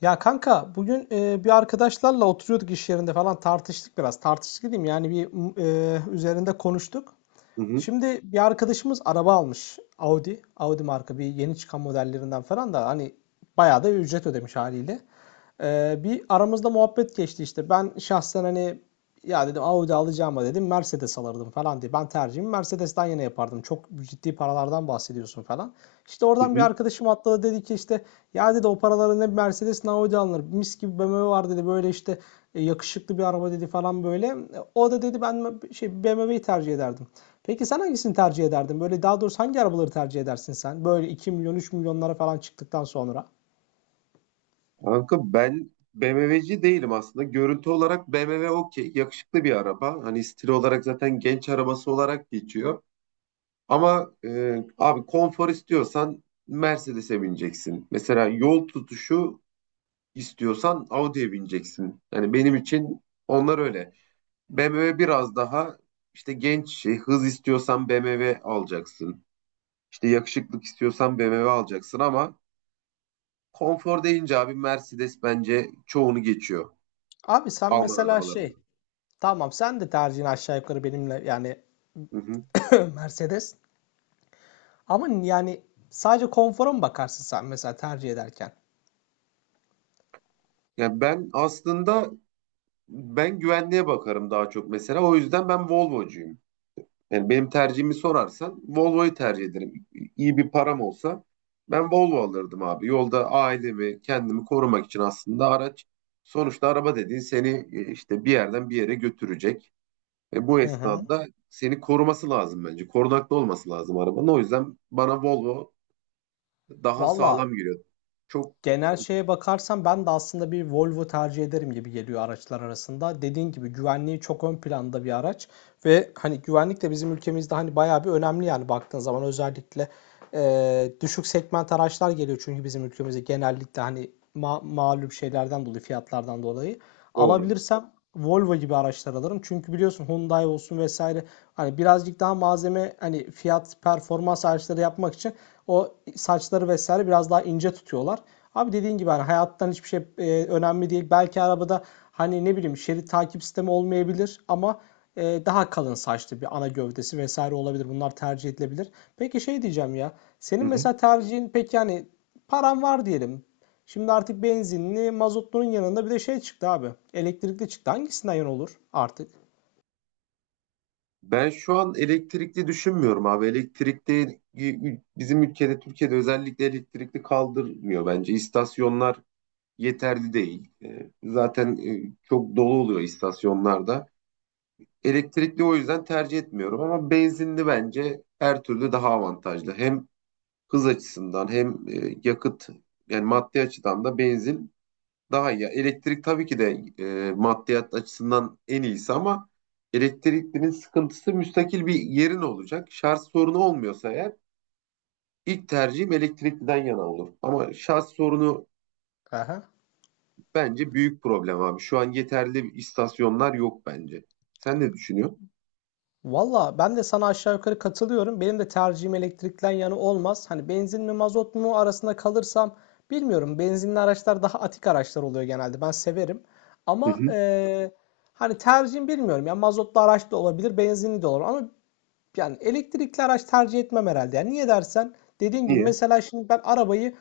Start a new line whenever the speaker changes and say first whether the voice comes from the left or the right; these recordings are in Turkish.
left: Ya kanka bugün bir arkadaşlarla oturuyorduk iş yerinde falan tartıştık biraz. Tartıştık diyeyim yani üzerinde konuştuk.
right: Hı hı,
left: Şimdi bir arkadaşımız araba almış. Audi. Audi marka bir yeni çıkan modellerinden falan da hani bayağı da ücret ödemiş haliyle. Bir aramızda muhabbet geçti işte. Ben şahsen hani ya dedim, Audi alacağıma dedim Mercedes alırdım falan diye. Ben tercihimi Mercedes'ten yana yapardım. Çok ciddi paralardan bahsediyorsun falan. İşte
right: hı
left: oradan bir
right: hı.
left: arkadaşım atladı, dedi ki işte ya dedi o paralara ne Mercedes ne Audi alınır. Mis gibi BMW var dedi böyle işte, yakışıklı bir araba dedi falan böyle. O da dedi ben şey BMW'yi tercih ederdim. Peki sen hangisini tercih ederdin? Böyle daha doğrusu hangi arabaları tercih edersin sen? Böyle 2 milyon 3 milyonlara falan çıktıktan sonra.
right: Kanka ben BMW'ci değilim aslında. Görüntü olarak BMW okey. Yakışıklı bir araba. Hani stil olarak zaten genç arabası olarak geçiyor. Ama abi konfor istiyorsan Mercedes'e bineceksin. Mesela yol tutuşu istiyorsan Audi'ye bineceksin. Yani benim için onlar öyle. BMW biraz daha işte genç şey, hız istiyorsan BMW alacaksın. İşte yakışıklık istiyorsan BMW alacaksın ama konfor deyince abi Mercedes bence çoğunu geçiyor
left: Abi sen
right: Alman
left: mesela
right: arabalarında.
left: şey... Tamam, sen de tercihini aşağı yukarı benimle yani
right: Hı hı.
left: Mercedes. Ama yani sadece konfora mı bakarsın sen mesela tercih ederken?
right: Yani ben aslında ben güvenliğe bakarım daha çok mesela. O yüzden ben Volvo'cuyum. Yani benim tercihimi sorarsan Volvo'yu tercih ederim. İyi bir param olsa ben Volvo alırdım abi. Yolda ailemi, kendimi korumak için aslında araç sonuçta araba dediğin seni işte bir yerden bir yere götürecek. Ve bu
left: Hı hı.
right: esnada seni koruması lazım bence. Korunaklı olması lazım arabanın. O yüzden bana Volvo daha
left: Valla
right: sağlam giriyor. Çok
left: genel şeye bakarsam ben de aslında bir Volvo tercih ederim gibi geliyor araçlar arasında. Dediğin gibi güvenliği çok ön planda bir araç. Ve hani güvenlik de bizim ülkemizde hani bayağı bir önemli, yani baktığın zaman özellikle düşük segment araçlar geliyor çünkü bizim ülkemize genellikle hani malum şeylerden dolayı, fiyatlardan dolayı.
right: doğru.
left: Alabilirsem Volvo gibi araçlar alırım. Çünkü biliyorsun Hyundai olsun vesaire hani birazcık daha malzeme, hani fiyat performans araçları yapmak için o saçları vesaire biraz daha ince tutuyorlar. Abi dediğin gibi hani hayattan hiçbir şey önemli değil. Belki arabada hani ne bileyim şerit takip sistemi olmayabilir ama daha kalın saçlı bir ana gövdesi vesaire olabilir. Bunlar tercih edilebilir. Peki şey diyeceğim ya.
right: Hı
left: Senin
right: hı.
left: mesela tercihin pek yani, paran var diyelim. Şimdi artık benzinli, mazotlunun yanında bir de şey çıktı abi. Elektrikli çıktı. Hangisinden yan olur artık?
right: Ben şu an elektrikli düşünmüyorum abi. Elektrikli bizim ülkede, Türkiye'de özellikle elektrikli kaldırmıyor bence. İstasyonlar yeterli değil. Zaten çok dolu oluyor istasyonlarda. Elektrikli o yüzden tercih etmiyorum ama benzinli bence her türlü daha avantajlı. Hem hız açısından hem yakıt yani maddi açıdan da benzin daha iyi. Elektrik tabii ki de maddiyat açısından en iyisi ama elektriklinin sıkıntısı müstakil bir yerin olacak. Şarj sorunu olmuyorsa eğer ilk tercihim elektrikliden yana olur. Ama şarj sorunu
left: Aha.
right: bence büyük problem abi. Şu an yeterli istasyonlar yok bence. Sen ne düşünüyorsun?
left: Valla ben de sana aşağı yukarı katılıyorum. Benim de tercihim elektrikten yana olmaz. Hani benzin mi mazot mu arasında kalırsam bilmiyorum. Benzinli araçlar daha atik araçlar oluyor genelde. Ben severim.
right: Hı
left: Ama
right: hı.
left: hani tercihim bilmiyorum. Yani mazotlu araç da olabilir, benzinli de olur. Ama yani elektrikli araç tercih etmem herhalde. Yani niye dersen, dediğin gibi
right: Niye?
left: mesela şimdi ben arabayı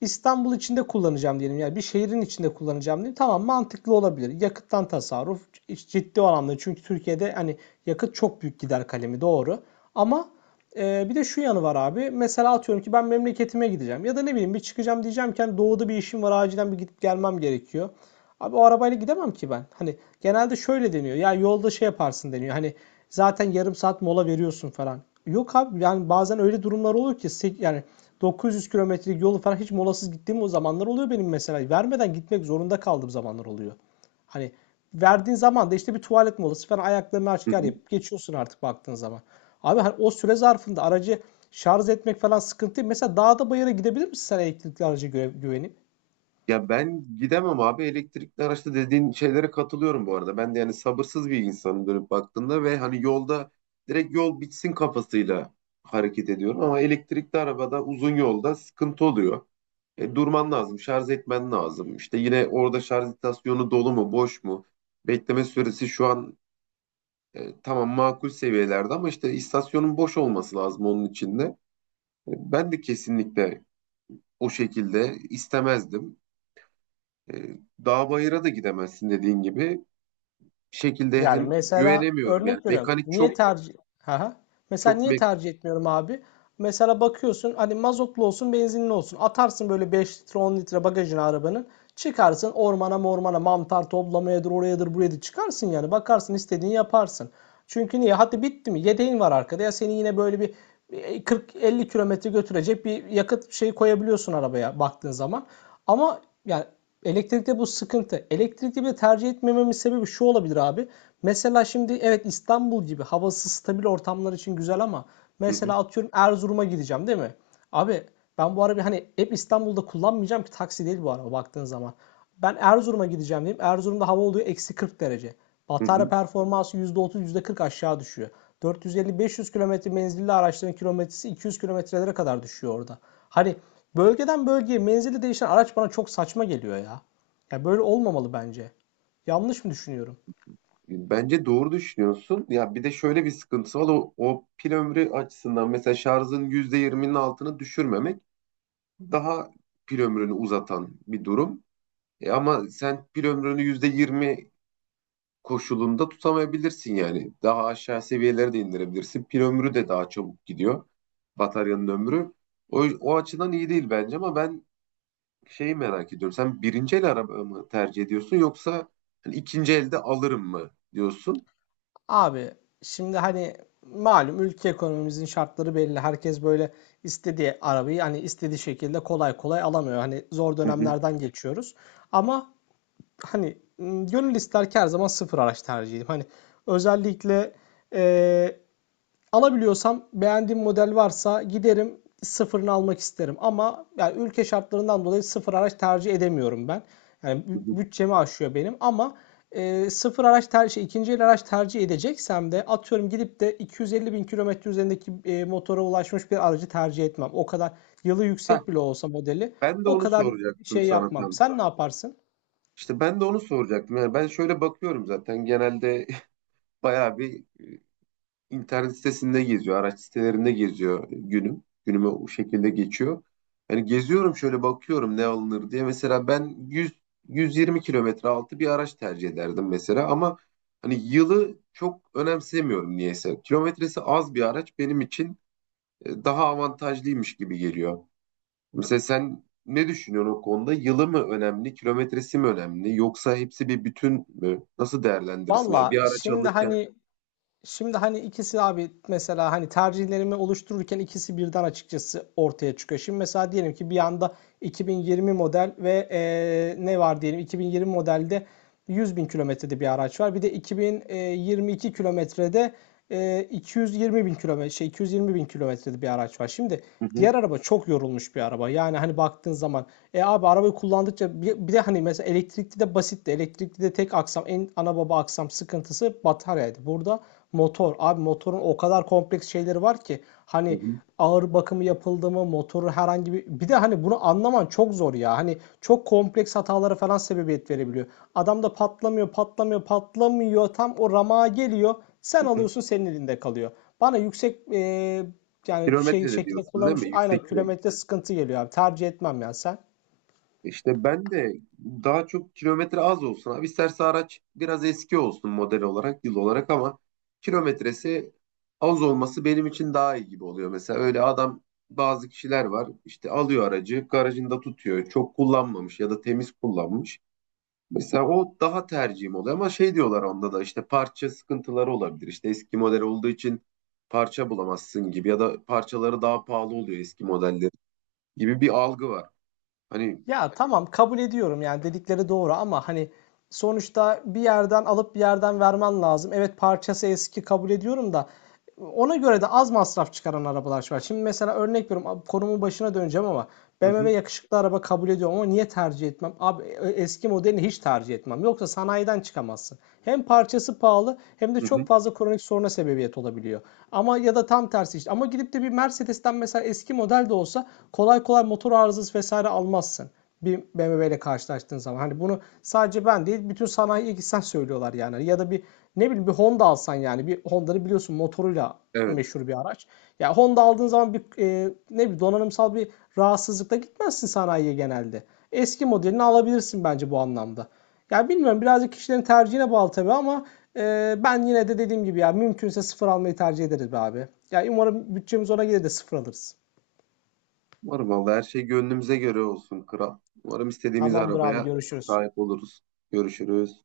left: İstanbul içinde kullanacağım diyelim. Yani bir şehrin içinde kullanacağım diyelim. Tamam, mantıklı olabilir. Yakıttan tasarruf ciddi anlamda. Çünkü Türkiye'de hani yakıt çok büyük gider kalemi, doğru. Ama bir de şu yanı var abi. Mesela atıyorum ki ben memleketime gideceğim. Ya da ne bileyim bir çıkacağım, diyeceğim ki hani doğuda bir işim var, acilen bir gidip gelmem gerekiyor. Abi o arabayla gidemem ki ben. Hani genelde şöyle deniyor. Ya yolda şey yaparsın deniyor. Hani zaten yarım saat mola veriyorsun falan. Yok abi yani bazen öyle durumlar oluyor ki yani 900 kilometrelik yolu falan hiç molasız gittiğim o zamanlar oluyor benim mesela. Vermeden gitmek zorunda kaldığım zamanlar oluyor. Hani verdiğin zaman da işte bir tuvalet molası falan, ayaklarını
right: Hı
left: açık
right: hı.
left: yapıp geçiyorsun artık baktığın zaman. Abi hani o süre zarfında aracı şarj etmek falan sıkıntı değil. Mesela dağda bayıra gidebilir misin sen elektrikli araca güvenip?
right: Ya ben gidemem abi elektrikli araçta dediğin şeylere katılıyorum bu arada. Ben de yani sabırsız bir insanım dönüp baktığımda ve hani yolda direkt yol bitsin kafasıyla hareket ediyorum. Ama elektrikli arabada uzun yolda sıkıntı oluyor. Durman lazım, şarj etmen lazım. İşte yine orada şarj istasyonu dolu mu, boş mu? Bekleme süresi şu an tamam makul seviyelerde ama işte istasyonun boş olması lazım onun içinde. Ben de kesinlikle o şekilde istemezdim. E, Dağ bayıra da gidemezsin dediğin gibi. Bir şekilde
left: Yani
right: hem
left: mesela
right: güvenemiyorum yani.
left: örnek veriyorum.
right: Mekanik
left: Niye
right: çok
left: tercih... Haha. Mesela
right: çok
left: niye tercih etmiyorum abi? Mesela bakıyorsun hani mazotlu olsun benzinli olsun. Atarsın böyle 5 litre 10 litre bagajına arabanın. Çıkarsın ormana mormana, mantar toplamayadır, orayadır buraya da çıkarsın yani. Bakarsın istediğini yaparsın. Çünkü niye? Hadi bitti mi? Yedeğin var arkada, ya seni yine böyle bir 40-50 kilometre götürecek bir yakıt şeyi koyabiliyorsun arabaya baktığın zaman. Ama yani elektrikte bu sıkıntı. Elektrikli bir tercih etmememin sebebi şu olabilir abi. Mesela şimdi evet, İstanbul gibi havası stabil ortamlar için güzel ama
right: hı hı,
left: mesela atıyorum Erzurum'a gideceğim değil mi? Abi ben bu arabayı hani hep İstanbul'da kullanmayacağım ki, taksi değil bu araba baktığın zaman. Ben Erzurum'a gideceğim diyeyim. Erzurum'da hava oluyor eksi 40 derece.
right: hı
left: Batarya
right: hı.
left: performansı %30 yüzde kırk aşağı düşüyor. 450-500 kilometre menzilli araçların kilometresi 200 kilometrelere kadar düşüyor orada. Hani bölgeden bölgeye menzili değişen araç bana çok saçma geliyor ya. Ya böyle olmamalı bence. Yanlış mı düşünüyorum?
right: Bence doğru düşünüyorsun. Ya bir de şöyle bir sıkıntısı var. O pil ömrü açısından mesela şarjın %20'nin altını düşürmemek daha pil ömrünü uzatan bir durum. Ama sen pil ömrünü %20 koşulunda tutamayabilirsin yani. Daha aşağı seviyelere de indirebilirsin. Pil ömrü de daha çabuk gidiyor. Bataryanın ömrü. O açıdan iyi değil bence ama ben şeyi merak ediyorum. Sen birinci el araba mı tercih ediyorsun yoksa hani ikinci elde alırım mı diyorsun?
left: Abi şimdi hani malum, ülke ekonomimizin şartları belli. Herkes böyle istediği arabayı hani istediği şekilde kolay kolay alamıyor. Hani zor
right: Hı hı,
left: dönemlerden geçiyoruz. Ama hani, gönül ister ki her zaman sıfır araç tercih edeyim. Hani, özellikle, eee, alabiliyorsam, beğendiğim model varsa giderim sıfırını almak isterim ama yani ülke şartlarından dolayı sıfır araç tercih edemiyorum ben. Yani
right: hı hı.
left: bütçemi aşıyor benim ama, sıfır araç tercih, şey, el araç tercih edeceksem de atıyorum gidip de 250 bin kilometre üzerindeki, motora ulaşmış bir aracı tercih etmem. O kadar yılı
right: Heh,
left: yüksek bile olsa modeli
right: ben de
left: o
right: onu
left: kadar
right: soracaktım
left: şey
right: sana
left: yapmam.
right: tam.
left: Sen ne yaparsın?
right: İşte ben de onu soracaktım. Yani ben şöyle bakıyorum zaten genelde bayağı bir internet sitesinde geziyor, araç sitelerinde geziyor günüm. Günüme o şekilde geçiyor. Hani geziyorum şöyle bakıyorum ne alınır diye. Mesela ben 100 120 kilometre altı bir araç tercih ederdim mesela ama hani yılı çok önemsemiyorum niyeyse. Kilometresi az bir araç benim için daha avantajlıymış gibi geliyor. Mesela sen ne düşünüyorsun o konuda? Yılı mı önemli, kilometresi mi önemli yoksa hepsi bir bütün mü? Nasıl değerlendirirsin? Yani bir
left: Valla
right: araç
left: şimdi
right: alırken.
left: hani şimdi hani ikisi abi, mesela hani tercihlerimi oluştururken ikisi birden açıkçası ortaya çıkıyor. Şimdi mesela diyelim ki bir anda 2020 model ve ne var diyelim 2020 modelde 100 bin kilometrede bir araç var. Bir de 2022 kilometrede 220 bin kilometre, şey, 220 bin kilometrede bir araç var. Şimdi
right: Hı hı,
left: diğer araba çok yorulmuş bir araba. Yani hani baktığın zaman abi, arabayı kullandıkça, bir de hani mesela elektrikli de basitti. Elektrikli de tek aksam, en ana baba aksam sıkıntısı bataryaydı. Burada motor. Abi motorun o kadar kompleks şeyleri var ki,
right: hı
left: hani
right: hı,
left: ağır bakımı yapıldı mı motoru herhangi bir, bir de hani bunu anlaman çok zor ya. Hani çok kompleks hatalara falan sebebiyet verebiliyor. Adam da patlamıyor, patlamıyor, patlamıyor. Tam o ramağa geliyor. Sen
right: hı hı.
left: alıyorsun, senin elinde kalıyor. Bana yüksek yani şey
right: Kilometrede
left: şekilde
right: diyorsun değil
left: kullanmış,
right: mi?
left: aynen
right: Yüksek kilometre.
left: kilometre sıkıntı geliyor abi. Tercih etmem ya sen.
right: İşte ben de daha çok kilometre az olsun. Abi isterse araç biraz eski olsun model olarak, yıl olarak ama kilometresi az olması benim için daha iyi gibi oluyor. Mesela öyle bazı kişiler var işte alıyor aracı garajında tutuyor. Çok kullanmamış ya da temiz kullanmış. Mesela o daha tercihim oluyor ama şey diyorlar onda da işte parça sıkıntıları olabilir. İşte eski model olduğu için parça bulamazsın gibi ya da parçaları daha pahalı oluyor eski modelleri gibi bir algı var. Hani
left: Ya tamam, kabul ediyorum yani dedikleri doğru ama hani sonuçta bir yerden alıp bir yerden vermen lazım. Evet parçası eski, kabul ediyorum da ona göre de az masraf çıkaran arabalar var. Şimdi mesela örnek veriyorum, konumun başına döneceğim ama
right: hı
left: BMW
right: hı,
left: yakışıklı araba kabul ediyorum ama niye tercih etmem? Abi eski modelini hiç tercih etmem. Yoksa sanayiden çıkamazsın. Hem parçası pahalı hem de
right: hı
left: çok
right: hı,
left: fazla kronik soruna sebebiyet olabiliyor. Ama ya da tam tersi işte. Ama gidip de bir Mercedes'ten mesela eski model de olsa kolay kolay motor arızası vesaire almazsın bir BMW ile karşılaştığın zaman. Hani bunu sadece ben değil, bütün sanayiye gitsen söylüyorlar yani. Hani ya da bir ne bileyim bir Honda alsan yani. Bir Honda'nın biliyorsun motoruyla
right: evet.
left: meşhur bir araç. Ya yani Honda aldığın zaman bir ne bileyim donanımsal bir rahatsızlıkla gitmezsin sanayiye genelde. Eski modelini alabilirsin bence bu anlamda. Ya bilmiyorum, birazcık kişilerin tercihine bağlı tabii ama ben yine de dediğim gibi ya mümkünse sıfır almayı tercih ederiz be abi. Ya yani umarım bütçemiz ona gelir de sıfır alırız.
right: Umarım vallahi her şey gönlümüze göre olsun kral. Umarım istediğimiz
left: Tamamdır abi,
right: arabaya
left: görüşürüz.
right: sahip oluruz. Görüşürüz.